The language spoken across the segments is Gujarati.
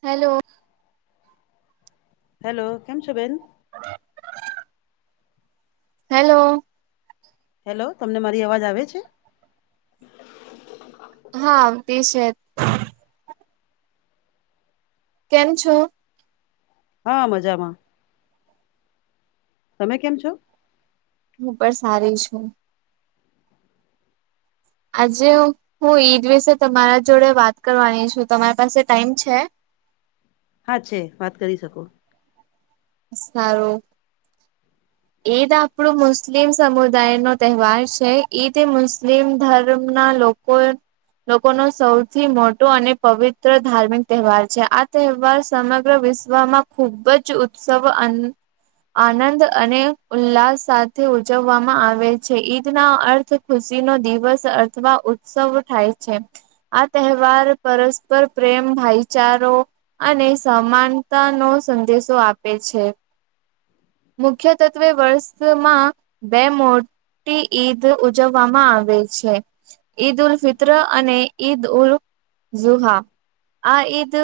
હેલો. હેલો કેમ છો બેેન? હેલો. હેલો તમને મારી અવાજ આવે છે? હા તે છે. કેમ છો? હા મજામાં. તમે કેમ છો? હું પણ સારી છું. આજે હું ઈદ વિશે તમારા જોડે વાત કરવાની છું તમારી પાસે ટાઈમ છે? હા છે વાત કરી શકો. સારું. ઈદ આપણું મુસ્લિમ સમુદાય નો તહેવાર છે. ઈદ એ મુસ્લિમ ધર્મ ના લોકો કોઈ લોકો ન સૌથી મોટો અને પવિત્ર ધાર્મિક તહેવાર છે આ તહેવાર સમગ્ર વિશ્વ વામાં ખૂબ જ ઉત્સવ આનંદ અને ઉલ્લાસ સાથે ઉજવવામાં આવે છે ઈદ ના અર્થ ખુશી નો દિવસ અથવા સવ થાય છે. આ તહેવાર પરસ્પર પ્રેમ, ભાઈચારો અને સમાનતા નો સંદેશો આપે છે મુખ્ય સવે વર્ષમાં બે મોડ ઈદ ઉજવવામાં આવે છે. ઈદ ઉલ ફિત્ર અને ઈદ ઉલ ઝુહા આ ઈદ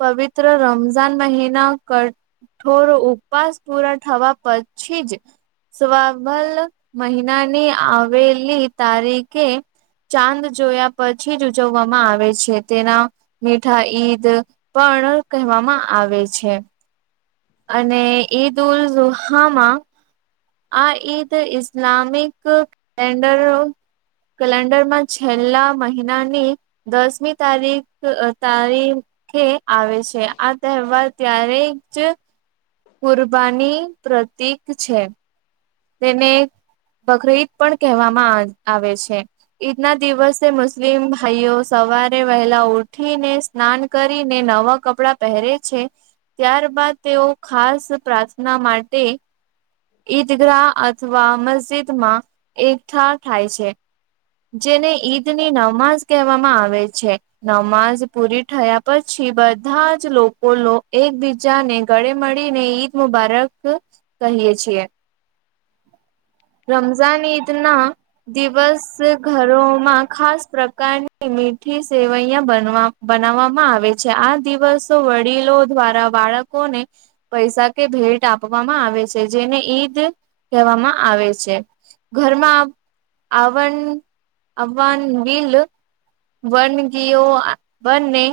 પવિત્ર રમઝાન મહિના કર. થોડો ઉપવાસ પૂરા થવા પછી જ સ્વાબલ મહિનાની આવેલી તારીખે ચાંદ જોયા પછી જ ઉજવવામાં આવે છે તેના. -, મીઠા ઈદ પણ કહેવામાં આવે છે. અને ઈદ ઉલ હામાં આ ઈદ ઇસ્લામિક કેલેન્ડર કેલેન્ડર માં છેલ્લા મહિનાની દસમી તારીખ તારીખે-' આવે છે આ તહેવાર ત્યારે જ-' કુરબાની પ્રતીક છે. તેને બકરીદ પણ કહેવામાં આવે છે. ઈદના દિવસે મુસ્લિમ ભાઈઓ સવારે વહેલા ઉઠીને સ્નાન કરીને નવા કપડાં પહેરે છે. ત્યાર બાદ તેઓ ખાસ પ્રાર્થના માટે. દીઘરા અથવા મસ્જિદમાં એકઠા થાય છે. જેને ઈદ ની નમાઝ કહેવામાં આવે છે. નમાજ પૂરી થયા પછી બધા જ લોકો એકબીજા જા ને ગળે મળી ને ઈદ મુબારક કહીયએ છીએ રમઝાન ઈદ ના દિવસ ઘરોમાં ખાસ પ્રકારની મીઠી સેવૈયા બનવા બનાવવામાં આવે છે આ દિવસ વડીલો દ્વારા બાળકોને પૈસા કે ભેટ આપવામાં આવે છે જેને ઈદ કહેવામાં આવે છે. ઘરમાં આવ આવવાન બિલ વન ગયો બંને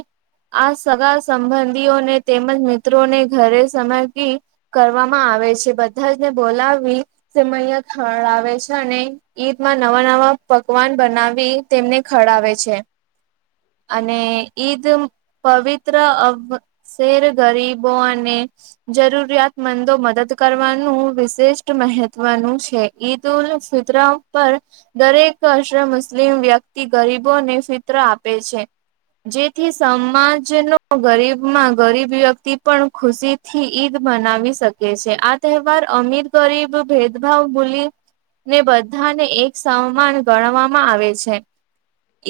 આ સગા સંબંધીઓને તેમજ મિત્રોને ઘરે સમય કી કરવામાં આવે છે. બધા જને બોલાવી તેૈયા ખળ આવે છે અને ઈદમાં નવા નવા પકવાન બનાવી તેમને ખડાવે છે. અને ઈદ પવિત્ર. શેર ગરીબો અને જરૂરિયાતમંદો મદદ કરવાનું વિશિષ્ટ મહત્વનું છે. છે ઈદ ઉલ ફિત્ર પર દરેક અશ મુસ્લિમ વ્યક્તિ ગરીબોને ફિત્ર આપે છે. જેથી સમાજનો ગરીબમાં ગરીબ વ્યક્તિ પણ ખુશી થી ઈદ મનાવી શકે છે આ તહેવાર અમીર ગરીબ ભેદભાવ ભૂલી ને બધાને એક સમાન ગણવામાં આવે છે.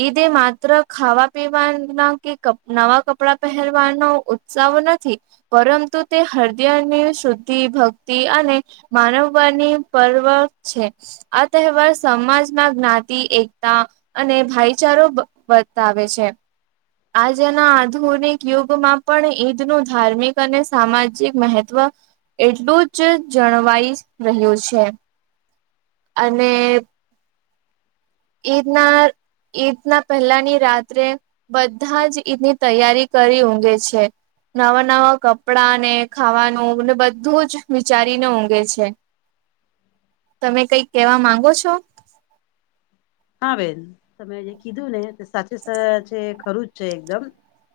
ઈદ માત્ર ખાવા પીવાના કે નવા કપડા પહેરવાનો સૌ નથી. પરંતુ તે હૃદયની શુદ્ધિ ભક્તિ અને માનવવાની પર્વ છે આ તહેવાર સમાજમાં જ્ઞાતિ એકતા અને ભાઈચારો બ બતાવે છે. આજેના આધુનિક યુગમાં પણ ઈદ નું ધાર્મિક અને સામાજિક મહત્વ એટલું જ જણવાઈ રહ્યું છે. અને એના ઈદના પહેલાની રાત્રે બધા જ ઈદની તૈયારી કરી ઊંઘે છે. નવા નવા કપડાં ને ખાવાનુંને બધું જ વિચારીને ઊંઘે છે. તમે કઈક કેવા માંગો છો? હા બેન તમે જે કીધું ને સાચ છે ખરું જ છે એકદમ.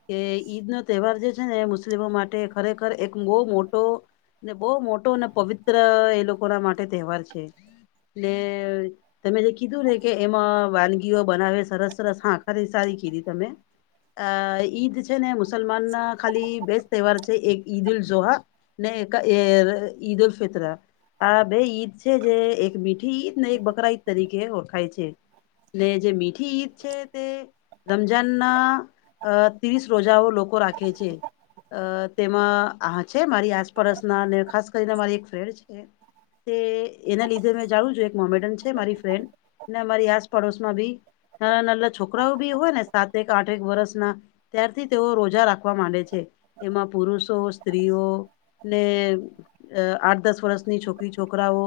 કે ઈદનો તહેવાર જે છે ને મુસ્લિમો માટે ખરેખર એક બહુ મોટો ને બહુ મોટો અને પવિત્ર એ લોકોના માટે તહેવાર છે. એટલે તમે જે કીધું રે કે એમાં વાનગીઓ બનાવે સરસ સરસ આખાની સારી કીધી તમે. અ ઈદ છે ને મુસલમાન ના ખાલી બેસ્ટ તહેવાર છે એક ઈદ ઉલ જોહા ને ઈદ ઉલ ફિત્ર આ બે ઈદ છે જે એક મીઠ મીઠી ઈદ ને એક બકરા ઈદ તરીકે ઓળખાય છે ને જે મીઠી ઈદ છે તે રમઝાનના અ ત્રીસ રોજાઓ લોકો રાખે છે. અ તેમાં આ છે મારી આસપડોસના અને ખાસ કરીને મારી એક ફ્રેન્ડ છે. તે એના લીધે મેં જાઉું છું એક મોમેન્ટન છે મારી ફ્રેન્ડ. ને અમારી આસપડોશમાં બી નાના નાલા છોકરાઓ બી હોય ને સાતક આઠેક વર્ષના ત્યારથી તેઓ રોજા રાખવા માંડે છે એમાં પુરુષો, સ્ત્રીઓ ને આઠ દસ વર્ષની છોકરી છોકરાઓ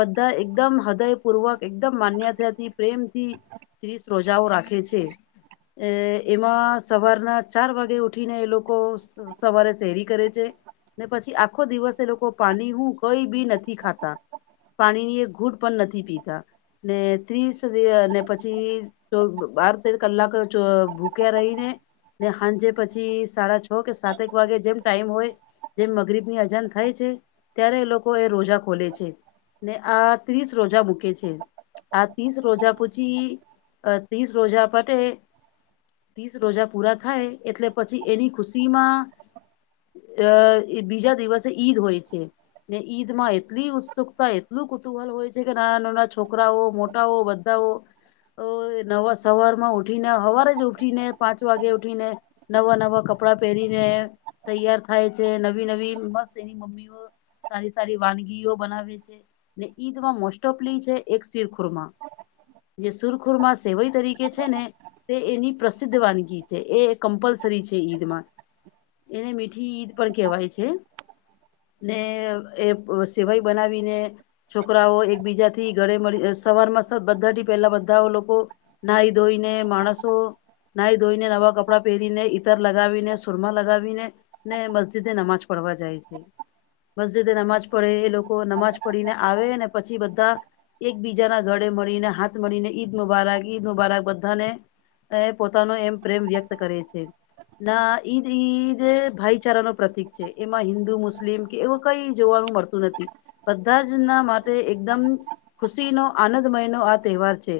બધા એકદમ હૃદયપૂર્વક એકદમ માન્યતા થી પ્રેમ થી ત્રીસ રોજાઓ રાખે છે. એ એમાં સવારના ચાર વાગે ઉઠીને એ લોકો સવારે શેરી કરે છે. ને પછી આખો દિવસે એ લોકો પાણી હું કઈ બી નથી ખાતા. પાણીની એક ઘૂટ પણ નથી પીતા ને ત્રીસ દી અને પછી ડો બાર તેર કલાક જો ભૂક્યા રહીને ને હાંજે પછી સાડા છ કે સાતેક વાગે જેમ ટાઈમ હોય જેમ મગરીબની અજાણ થાય છે ત્યારે એ લોકો એ રોજા ખોલે છે. ને આ ત્રીસ રોજા મૂકે છે. આ ત્રીસ રોજા પૂછી ત્રીસ અ રોજા પટે ત્રીસ રોજા પૂરા થાય એટલે પછી એની ખુશીમાં દ બીજા દિવસે ઈદ હોય છે. ને ઈદમાં એટલી ઉત્સુકતા એટલું કુતુહલ હોય છે કે નાના-નાના છોકરાઓ મોટાઓ બધાઓ. તો નવા સવારમાં ઉઠીને હવારે જ ઉઠી ને પાંચ વાગે ઉઠીને નવા-નવા કપડા પહેરીને તૈયાર થાય છે. નવી-નવી મસ્ત. તેની મમ્મીઓ સારી-સારી વાનગીઓ બનાવે છે ને ઈદમાં મોસ્ટ ઓફ લી જે એક શિરખુરમાં જે સુરખુરમા સેવઈ તરીકે છે ને તે એની પ્રસિદ્ધ વાનગી છે એ કમ્પલસરી છે ઈદમાં. એને મીઠી ઈદ પણ કહેવાય છે. ને એ સેવાઈ બનાવીને છોકરાઓ એકબીજા થી ગળે મળી સવારમાં બધાથી પેલા બધા લોકો નાહી ધોઈને માણસો નાઈ ધોઈને નવા કપડાં પહેરીને ઈતર લગાવીને સુરમા લગાવીને ને મસ્જિદ એ નમાજ પડવા જાય છે. મસ્જિદે નમાજ પડે એ લોકો નમાજ પડીને આવે ને પછી બધા એકબીજાના ઘળે મળીને હાથ મળીને ઈદ મુબારક ઈદ મુબારક બધાને એ પોતાનો એમ પ્રેમ વ્યક્ત કરે છે. ના ઈદી, ઈદ ભાઈચારાનો પ્રતીક છે એમાં હિન્દુ મુસ્લિમ કે એવું કઈ જોવાનું મળત નથી, બધા જ ના માટે એકદમ ખુશીનો આનંદમય નો આ તહેવાર છે.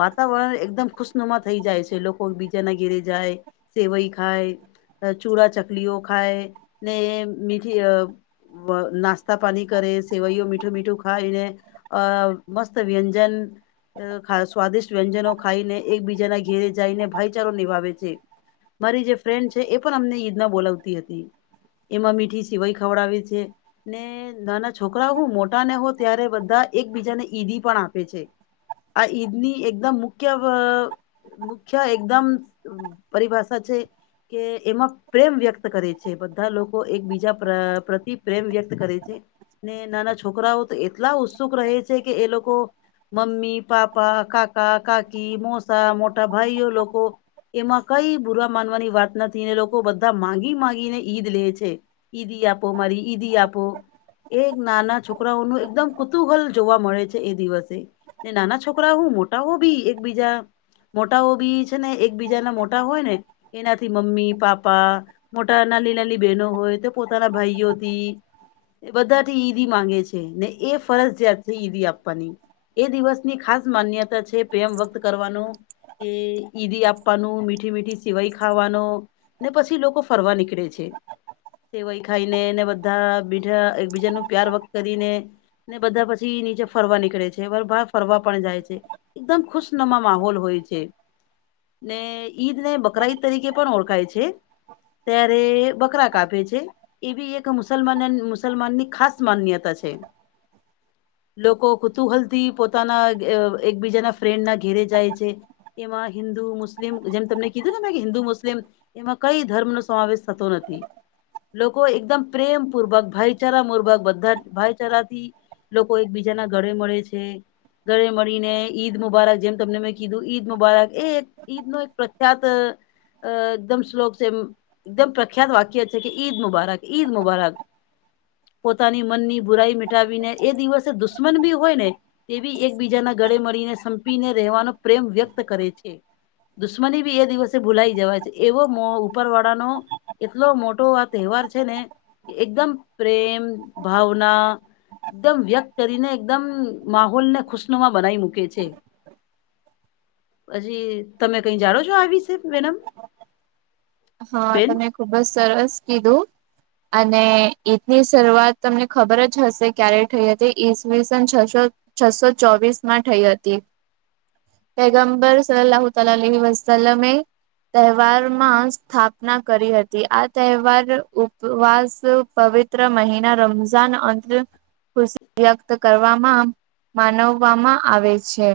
વાતાવરણ એકદમ ખુશનુમા થઈ જાય છે લોકો બીજાના ઘેરે જાય. સેવઈ ખાય ચૂડા ચકલીઓ ખાય ને મીઠી અ અ નાસ્તા પાની કરે સેવઈયો મીઠું મીઠું ખાય ને અ મસ્ત વ્યંજન સ્વાદિષ્ટ વ્યંજનો ખાઈને, એકબીજાના ઘેરે જઈને, ભાઈચારો નિભાવે છે. મારી જે ફ્રેન્ડ છે, એ પણ અમને ઈદના બોલાવતી હતી. એમાં મીઠી સેવઈ ખવડાવે છે, ને નાના છોકરા હું, મોટા ને હો ત્યારે બધા એક બીજા ને ઈદી પણ આપે છે. આ ઈદની એકદમ મુખ્ય વ, મુખ્ય એકદમ પરિભાસા છે કે એમાં પ્રેમ વ્યક્ત કરે છે, બધા લોકો એકબીજા પ્રતિ પ્રેમ વ્યક્ત કરે છે. ને નાના છોકરાઓ તો એટલા ઉત્સુક રહે છે કે, એ લોકો મમ્મી, પાપા, કાકા, કાકી, મોસા, મોટા ભાઈઓ લોકો એમાં કઈ બુરા માનવાની વાત નથી, ને લોકો બધા માંગી માંગીને ઈદ લે છે. ઈદી આપો, મારી ઈદી આપો, એક નાના છોકરાઓનું એકદમ કુતુહલ જોવા મળે છે એ દિવસે, નાના છોકરા હું, મોટા હો ભી એકબીજા મોટાઓ બી છે ને એકબીજાના મોટા હોય ને, એનાથી મમ્મી, પાપા, મોટા, નાનીનાની બહેનો હોય તો પોતાના ભાઈઓથી એ બધાથી ઈદી માંગે છે ને એ ફરજિયાત થી ઈદી આપવાની. એ દિવસની ખાસ માન્યતા છે, પ્રેમ વક્ત કરવાનો ઈ, ઈદી આપવાનું, મીઠીમીઠી સેવઈ ખાવાનો ને પછી લોકો ફરવા નીકળે છે. સેવઈ ખાઈ ને, ને બધા મીઠા એકબીજા નો પ્યાર વક્ત કરીને ને, બધા પછી સી નીચે ફરવા નીકરે છે, બ બહાર ફરવા પણ જાય છે. એકદમ ખુશનમા માહોલ હોય છે. ને ઈદને, બકરાઈદ તરીકે પણ ઓળખાય છે, ત્યારે બકરા કાપે છે, એ બી એક મુસલમાનને, મુસલમાનની ખાસ માન્યતા છે લોકો કુતુહલથી પોતાના, અ, એકબીજાના ફ્રેન્ડ ના ઘેરે જાય છે એમાં હિન્દુ મુસ્લિમ, જેમ તમને કીધું ને મે કે હિન્દુ મુસ્લિમ એમાં કઈ ધર્મનો સમાવેસ થતો નથી. લોકો એકદમ પ્રેમપૂર્વક, ભાઈચારા મુર્બક, બધા જ ભાઈચારાથી લોકો એકબીજાના ગળે મળે છે, ગળે મળીને, ઈદ મુબારક, જેમ તમને મેં કીધું, ઈદ મુબારક એ એક ઈદનો એક પ્રખ્યાત, એકદમ શ્લોક છે. એકદમ પ્રખ્યાત વાક્ય છે કે, ઈદ મુબારક, ઈદ મુબારક! પોતાની મનની બુરાઈ મટાવીને, એ દિવસે દુસ્મન બી હોય ને, એ બી એકબીજાના ગળે મળીને, સંપીને રહેવાનો, પ્રેમ વ્યક્ત કરે છે દુશ્મની બી એ દિવસે ભૂલાઈ જવાય છે, એવો મોહ ઉપરવાળાનો એટલો મોટો આ તહેવાર છે ને, એકદમ પ્રેમ, ભાવના એકદમ વ્યક્ત કરીને, એકદમ માહોલને ખુશનુમા બનાવી મૂકે છે. હજી તમે કઈ જાણો છો? આ વીશે? મેડમ હા, બેન તમે ખુબ જ સરસ કીધું. અને ઈદ ની સરૂઆત તમને ખબર જ હસે, ક્યારે થઈ હતી? ઈસ વિસન છસો છસો ચોવીસમાં થઈ હતી. પયગમ્બર સલાહુતલાલીવત્સલમે તહેવારમાં સ્થાપના કરી હતી, આ તહેવાર ઉપવાસ, પવિત્ર મહિના રમઝા ઝાન અંત ખુશ વ્યક્ત કરવામાં, માનવવામાં આવે છે.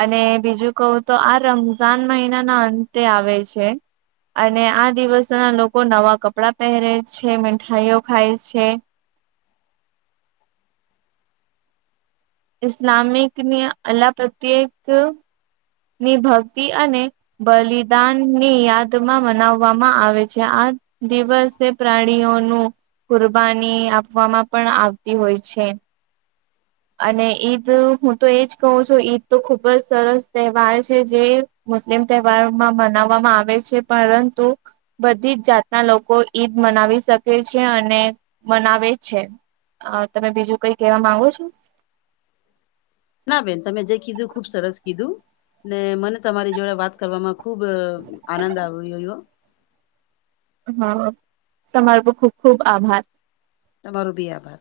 અને બીજું કહું તો આ રમઝાન મહિનાના અંતે આવે છે. અને આ દિવસોના લોકો નવા કપડાં પહેરે છે, મીઠાઈઓ ખાય છે ઇસ્લામિકની અલ્લા પ્રત્યેક. ની ભક્તિ અને બલિદાન ની યાદમાં મનાવવામાં આવે છે આ. દિવસે પ્રાણીઓનું. કુરબાની આપવામાં પણ આવતી હોય છે. અને ઈદ હું તો એજ કહું છું ઈદ તો ખુબ જ સરસ. તહેવાર છે જે મુસ્લિમ તહેવારોમાં મનાવવામાં આવે છે પરંતુ બધી જ જાતના લોકો ઈદ મનાવી શકે છે અને મનાવે છે. અ તમે બીજું કઈ કેવા માંગો છો. ના બેન તમે જે કીધું ખુબ સરસ કીધું ને મને તમારી જોડે વાત. કરવામાં ખૂબ આનંદ આવ વવયો. હા તમારુ ખૂબ ખૂબ આભાર. તમારો બી આભાર.